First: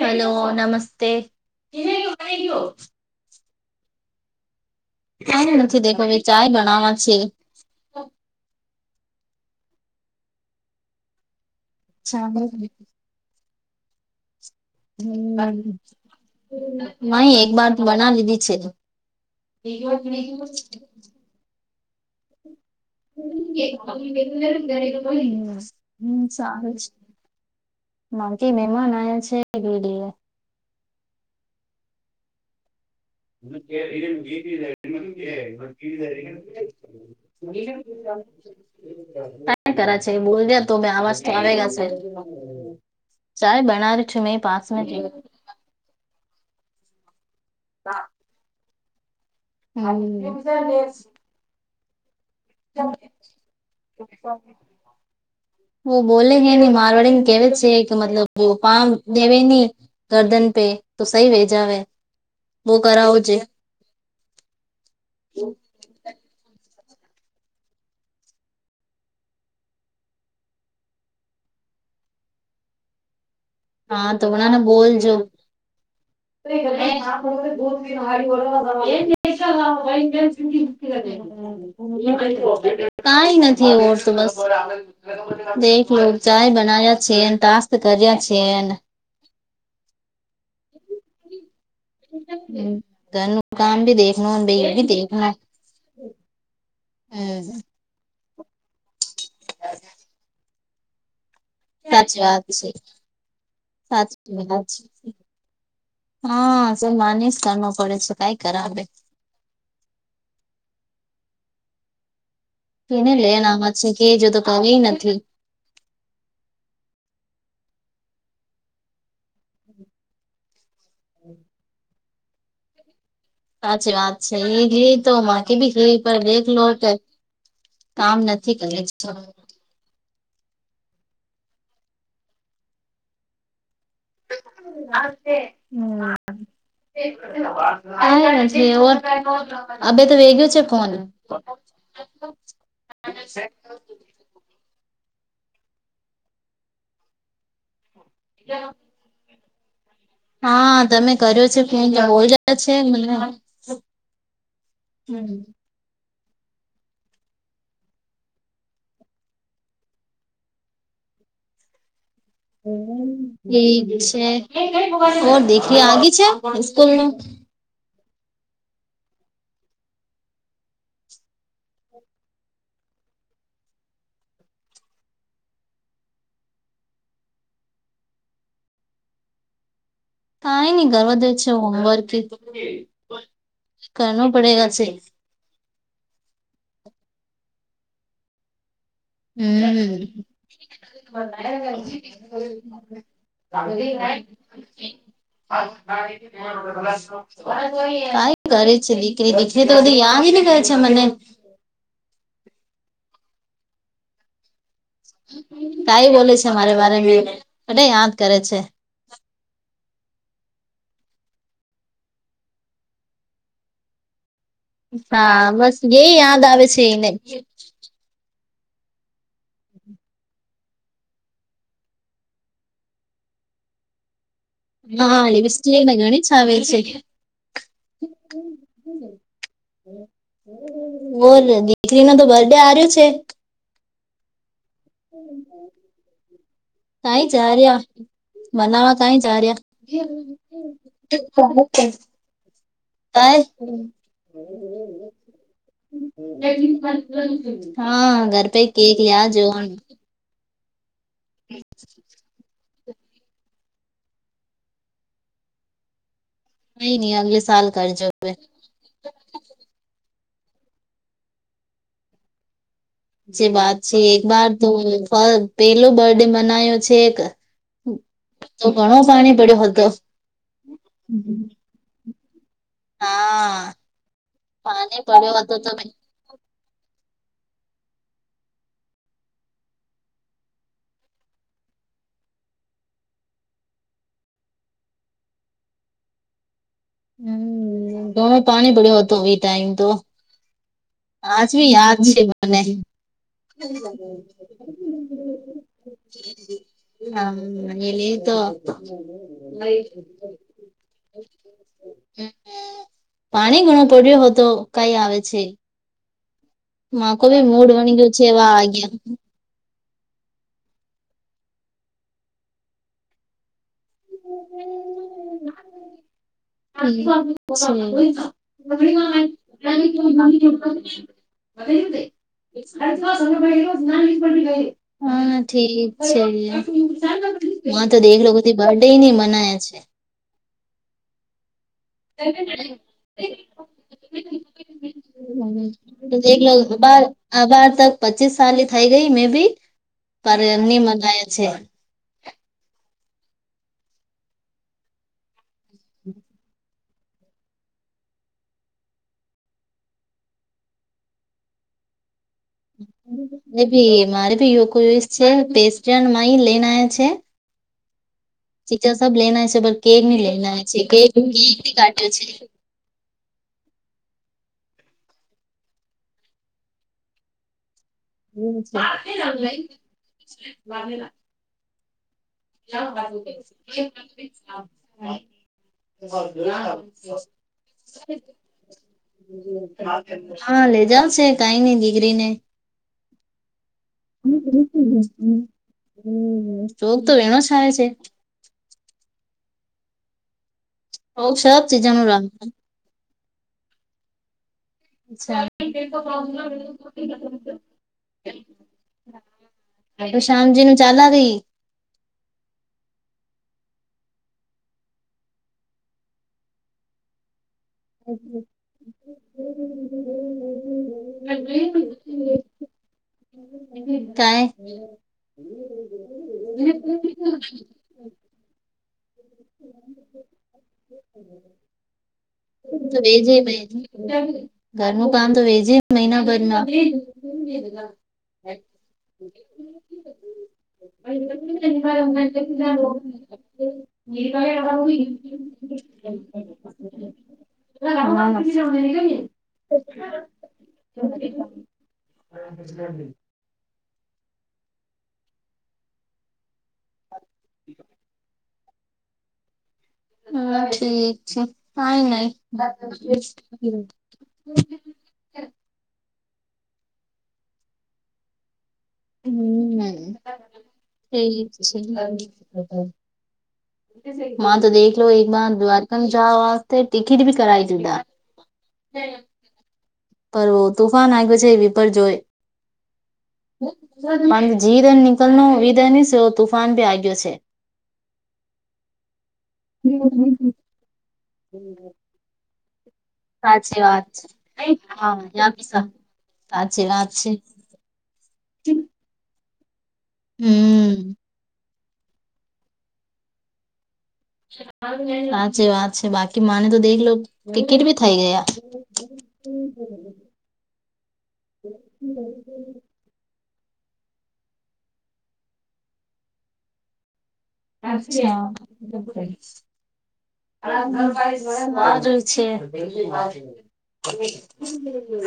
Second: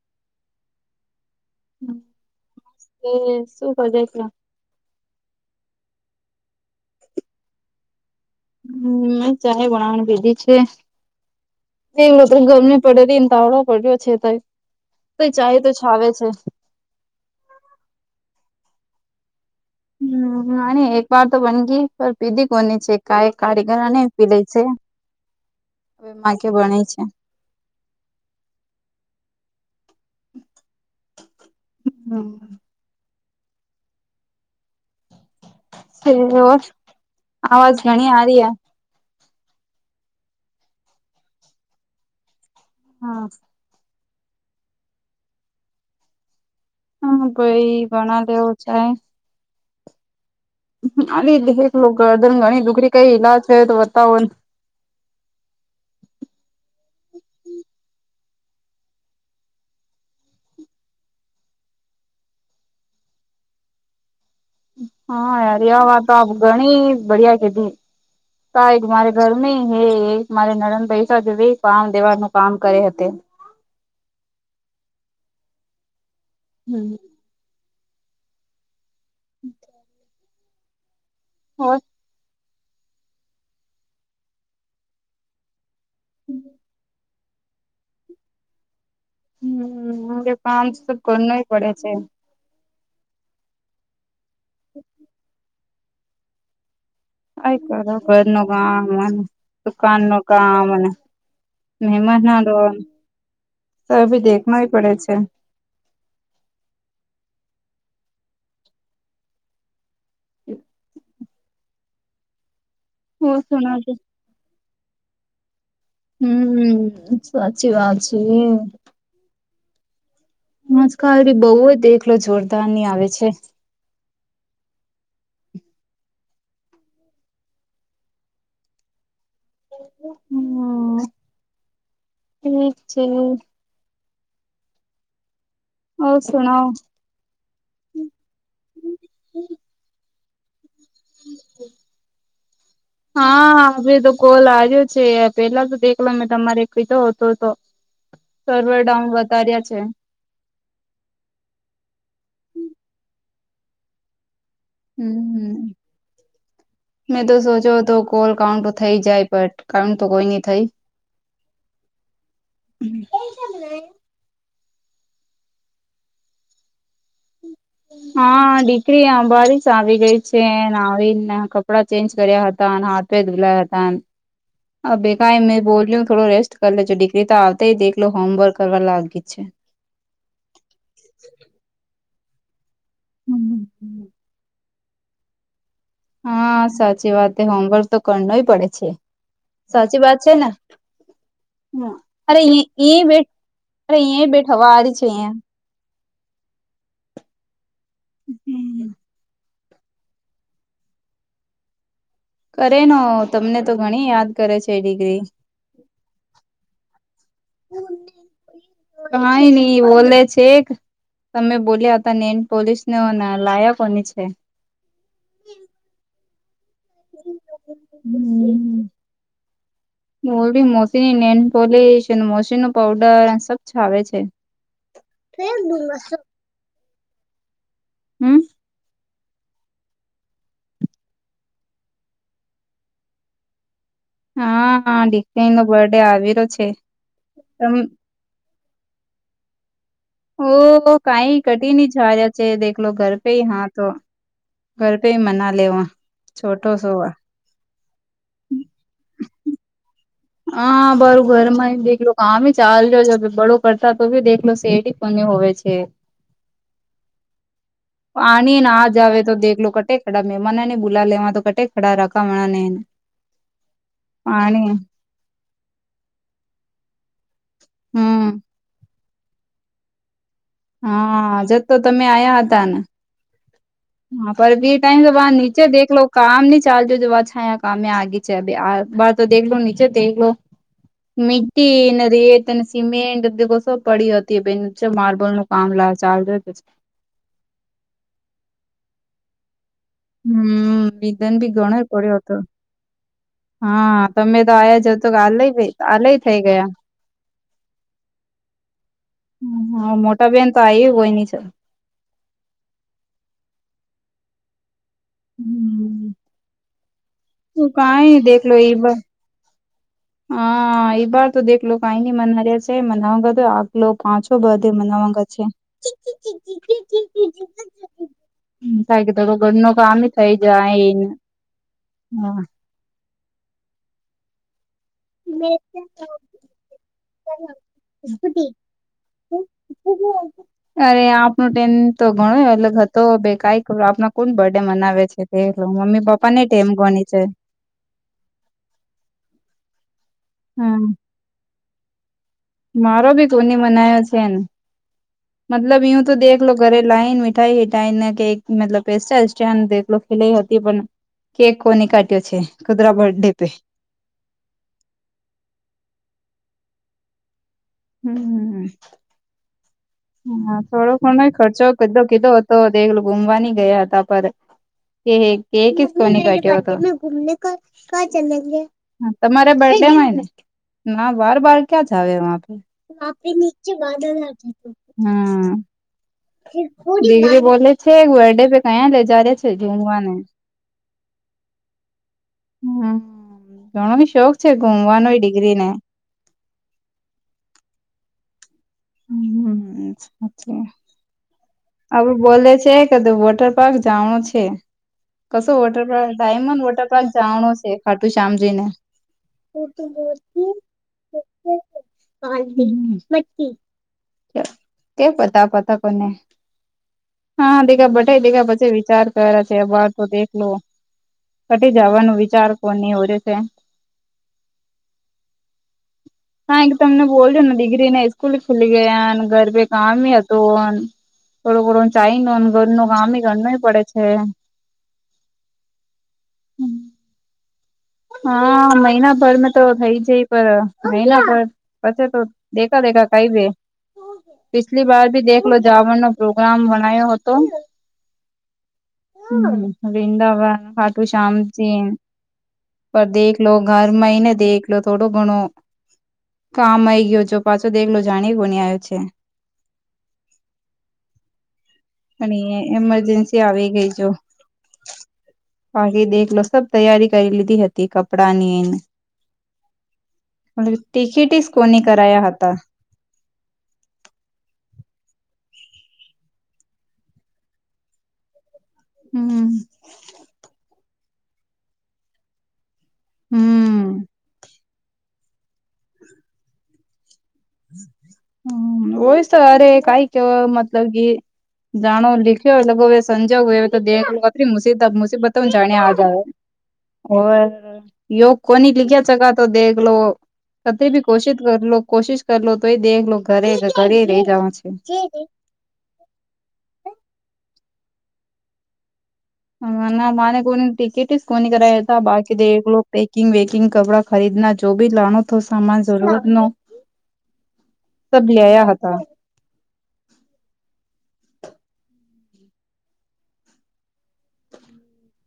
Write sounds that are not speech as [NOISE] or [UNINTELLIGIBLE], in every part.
Hello નમસ્તે. એ [UNINTELLIGIBLE] car નથી દેખો ભાઈ ચાય બનાવા છે. હમે ચાય બણવાની કીધી છે. એ તને ગરમ પડે રહી એને ત આવડવા પડ રહ્યો છે ત. [UNINTELLIGIBLE] [UNINTELLIGIBLE] નહી એક બર બના લીધી છે. હમ નાની એક વાર તો બન ગઈ પણ પીધી કોની છે. કાય કારીગરને રે પી લે છે હહ હવે છે. માકે બણે છે [UNINTELLIGIBLE] મામકી મહેમાન આ છે ગીડી- હમ. [UNINTELLIGIBLE] આવાજ ઘણી આરી હે. ક કર છે બોલજ તમે આવાજતો આવેગ છે. હા ચાય બનાર છું મે પાસમે હ બના હવ ચાય હા. આ એક ગદન ઘણી દુકરી કઈ ઈલા છે તો બતાવો. હ બોલે કેે ન મારવાડ ને કેવા છે કે મતલબ પામ દેવે ની ગરદન પે તો સહી ભેજ આવેે બો કરાવજ હા યાર એ વાતો આપ ઘણી બડિયા કધી ક મારે ઘર ન હે મારે નરદ પૈસા જો પામ દેવાડ નું કામ કરે હે તે. હા તોમણાને બોલજો. હમ [UNINTELLIGIBLE] કઈ નથીર તો બસ દ. ચાય બના્યા છે તાશત કર્યા છ. હમ કામ તો કરના પડે છે. હ ત મુ કામ ભી દખનો બે ભી દેખનો હમ આ કર ઘર નું કામને દુકાન નું કામને સાચી મહેમન વાત છે નો ભી સાચી વાત દેખવા પડે છે. હા સર માને જ કર પડે છે કઈ કરાવે [INAUDIBLE] એને હું લેને આમ સુના છે કે જોતો ક નથી હમ સાચી વાત છે આજકાલ બહુ જ દેખલો જોરદાર ની આવે છે સાચી વાત છે એ ગ તો મા કે ભી ગ પણ દેલો કામ નથી કરે હમ ઠીક છે ના હા સુનાઓ હ અબે તો વેગું છે ફોન હા હે તો કોલ આવ્યો છે પેલા તો દેખલા મેં તમારે કીધો હતો તો સર્વર ડઉન વધાર્યા છે હા તમે કર્યો છે ફોન બોલ રહ્યા છે મને હમ [INAUDIBLE] મેં તો સોચો હતો કોલ કાઉન્ટ થઈ જાય બટ કાઉન્ટ તો કોઈ નહી થઈ [INAUDIBLE] હ ઠીક છેર દેખરી આગી છે સ્કૂલ ન હા દીકરી અમારી જ આવી ગઈ છે આવીને કપડા ચેન્જ કર્યા હતા અને હા પેદગલા હતા હ ભગા મેં બોલ્યું થોડો રેસ્ટ કરી લેજો ડિ તો આવતાય દેખલો હોમવર્ક કરવા લાગી જ છે કઈ નઈ કરવા દે છે હોમવર્ક હમ કર પડે ગ છે હા સાચી વાત હોમવર્ક તો કરનોય પડે છે સાચી વાત છે ને હા. અરે અ તમા બેઠ અરે અહીંયા બેઠવા છે અહિયાયા ક કરે છેી કે દીખને તો બધી યાદ ને કરહે છે મને કરે ન તમને તો ઘણી યાદ કરે છેેડી કઈ બોલે છે મારે તને યાદ કરે છે કઈ નઈ બોલે છે કે તમે બોલ્યા હતા નેલ પોલીસને લાયા કોની છે હા બસ એ યાદ આવે છે એને હમ [INAUDIBLE] હમ [INAUDIBLE] મોરબી મોસીની નેન પોલશ મોસી ન પાવડર સબ છાવે છે હા લે બિસ્ટ મગણી ચાવલ છે હમ ઓ દીકરી ન તો બર્ડે આ્યો છે હા દીકરી નો બર્ડે આવેલો છે કઈ જા રહ્યા મનાવા કઈ જા રહ્યા ઓહ કઈ કઠિ ન જા રહ્યા છે દેખલો ઘર પે હ હા કઈ તો ઘર પે મના લેવા છોટો [INAUDIBLE] સોવા. [INAUDIBLE] હા ઘર પે કેક લયા જો હન હા બારું ઘર માં બેેખ કમે ચાલ્યો છે બડો પડતા તો બી દેખલો સીઆડી કોને હોવે છે કઈ ન અગલે સાલ કરજો આણી ને આ જ આવે તો દેખલો કટે ખડા મહેમાનને બુલા લેવા તો કટે ખડા રાખા મણા નેને જે વાત છે એક વાર તો પેલો બર્ડે મનાયો છે એક હમ તો ઘણો પાણી પડ્યો હતો હાજ તો તમે આ્યા હતા ને હા હા પર બી ટાઈમ પાણી તો બ પડ્યો હતો નીચે તો દેખલો લો કામ નની ચાલજો જો વાત છા કામ આગી છે આ વાર તો દેખ લો નીચે દેખલો મીટીને રેત સિમેન્ટ સ પડી હતી બે માર્બલ ન કામલા ચાલજ હમ ઘણો પાણી ભર્યો હતો એ ટાઈમ તો હમ નિદાન આજ ભી બી ઘણ યાદ પડ્યો છે હતો મને હા તમે તો આયા જ હત કે આલય આલય થઈ ગયા હા એલી તો હા મોટા બેેન તો આવી હોય ની છે પાણી ઘણો પડ્યો હો તો કઈ આવે છે મા કો ભી તું મૂડ વણ કઈ ગયું છે દેખલો એ બ એવાગયા હા એ વાર તો દેખલો કઈ ન મનાર્યા છે મનાવ લો પાંચો બર્ડે મનાવાગ છે ગયા થી ઘર ન કામ થઈ જાય એને મત એક સા ગ હા ઠીક છે તો દેખ લોકોથી બર્ ડે નહ મને બના છે અરે આપણું ટેન તો ગણો એટલે હતો બે કઈક આપનો કોણ બર્થડે મનાવે છે તે મમ્મી પપ્પા ને એમ ગણી છે આબાર તક પચીસ સાલી થઈ ગઈ મે બી પરની હમ મનાય છે મારો ભી કોની મનાયો છેને મતલબ યું તો દેખલો લો ઘરે લાન મિઠાઈ હઠાઈ ને કેક મતલબ પેસ્ટા દેખલો લો લઈ હતી પણ કેક કોને કાઢ્યો છે કુદરા બર્થડે પ એ મારે ભી યો છે પસ્ટ લઈને આ છે હમ હમ ચીચા સબ લેના છે પર કેક નની હા લેના છે કે કેક કાઢ્યો છે દેલું ઘુમવાની ગયા હતા પરસ કો ક્યો હતો તમારે છે બર્ડેય ને ના બર બ ક્યાં જાવ આપે નીચે બાદળ લી હ દીગરી બોલે છે બર્ડે પે કયા લે જ છે ઝુમવાને હા લે જાવશે કઈ નઈ દીકરી ને હમ ઘણો શોખ છે ગુમવાનો ડિગ્રી ને હમ શોક તો એનો થાય છે હમ સાચ હો સબ ચીજા નો આપડું બોલે છે કેધું વોટર પાર્ક જવાણું છે કશો રાખ water park diamond water park જાવાણો છે ખાટું શામ જઈને હ તોું શામજી નું ચાલ આ રી કે પતાપતા કોને હા હા દીા બ દીખા પછી વિચાર કર્યા છે અાર તો દેખલો ઘટી જવાનું વિચાર કોની ઓરે છે કાય હ હા એક તમને બોલજો ને ડિગ્રીને સ્સ્કૂલ ખુલી ગયા ગરભે કામ હતું થોડો ઘણો ચાઈ ન ઘર નો તો ગામ વેજે ઘર નો કરવો પડે છે ઘરનું કામ તો વેજી મહિનાભર ના હા મહિનાભર મે તો થઈ જાય પણ મહિના ભર પછ તો દેખા દેખા કઈ દે પિછલી બાર ભી દેખલો જાવણ નો પ્રોગ્રામ મનાયો હતો [UNINTELLIGIBLE] હમ વૃંદાવન ખાટૂ શામજી પર દેખ લો ઘરમાં હને દેખલો લો થોડો ઘણો કામ આવી ગયો છો પાછો દેખલો જાણી બુની આવ્યો છે હા ઠીક છે કાઈ નઈ પણ એ એમરજન્સી આવી ગઈ જો બાકી દેખલો સબ તૈયારી કરી લીધી હતી કપડાં ની એને હમ મ ઠીક તીખિટીસ છે કોની કરાયા હતા મા તો દેખલો લો એકબર દ્વારકામાં જ વાસ્તે ટિકિટ ભી કરાય જુદા હમ્મ. હમ પર તુફાન આયો છે એ વિપર જોય હમ [INAUDIBLE] જીદ નીકળ ન વિદ એવ તુફાન ભી આય ગયો છે [UNINTELLIGIBLE] હ હોય તો અરે કઈ કે મતલબ કે જાણો લીખ્યો ગો એવસ સંજ વ્યો હય તો સાચી વાત દત છે મુસીબત હા મુસીબતને જાણ્યા આ સાચી વાત હોવ છે યો કોની લીખ્યા ચગતો દેખલો હમ્મ. ભી કોશિત કરલો કોશિશ કરલો તોય દેખ લો ઘરે ઘરે રહી જાઓ છે જે વાત છે બાકી માને તો દેખ લો ટીકિટ ભી થઈ ગયા હ ના માને કોની ટિકિટ સ કોની કર હતા બાકી દેવલું બેકિંગ વેકિંગ કપડાં ખરીદના જો ભી લણ તો સામાન જરૂર નો હતા હા [UNINTELLIGIBLE] છે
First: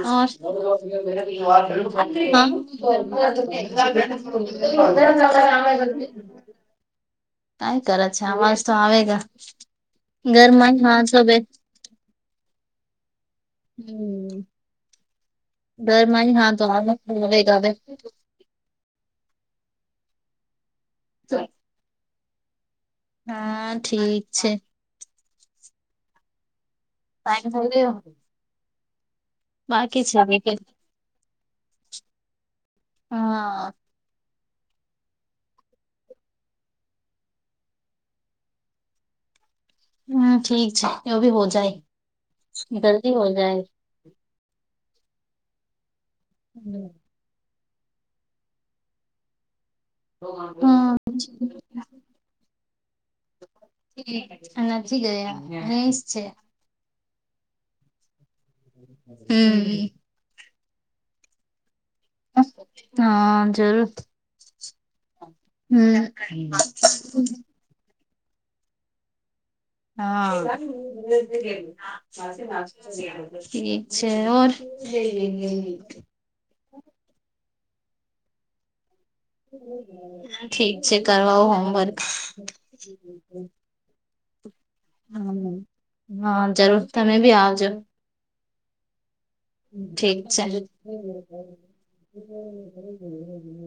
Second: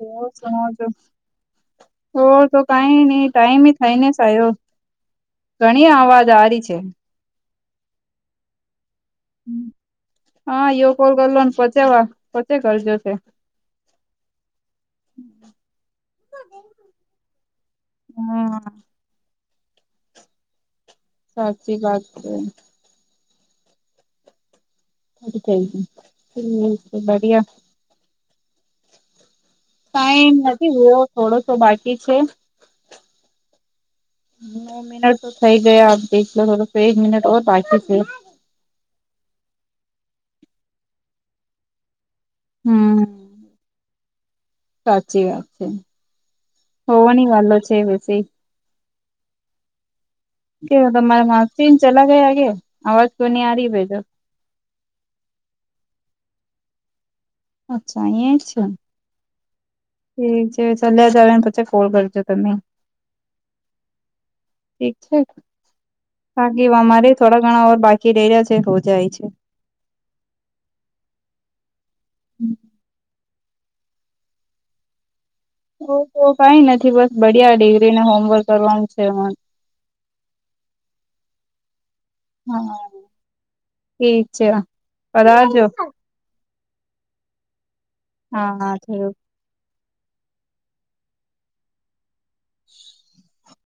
તો હા સુણો છો તો હા તો કઈ નઈ ટાઈમ થઈને સાયો ઘણી અવાજ આ રહી છે કઈ કરત છે અવાજ તો આવે છે હા એયો કોલ કરલોને પચવા પચે કરજો છે હમ દરમાંય હા તો આમ જ આવે ઘરે હા સાચી વાત છે હા ઠીક છે [UNINTELLIGIBLE] બદીયા ભૂદેવો ટાઈમ લેકિન નથી એવો થોડોસો બાકી છે હા નવ મિનટ તો થઈ ગયા આપ દેખલો થોડો એક મિનિટ ઓર બાકી છે હમ્મ ઠીક છે એ ભી હો જાય હમ. જલ્દી હો જાય સાચી વાત છે હોવાની વાતો છે વિશે કે હમ તમારા માસીને ચલા ગયા કે અવાજ કોની આરી ભાઈ નથી ગયા અહી જ છે અચ્છા અહીંયા છે હમ્મ. ઠીક છે ચલ્યા જ આવે ને પછી કોલ કરજો તમે હા જરૂર ઠીક છે હમ બાકી અમારે થોડા ઘણા ઓર બાકી રે રહ્યા છે હો જાય છે હા [UNINTELLIGIBLE] છે ઓર [UNINTELLIGIBLE] ઓ તો કઈ નથી બસ બડિયા ડિગ્રીને હોમવર્ક કરવાનું છે ઠીક છે કરવા હોમવર્ક હા ઠીક છે પર આજો હા જરૂર તમે બી આવજો હા થયું ઠીક છે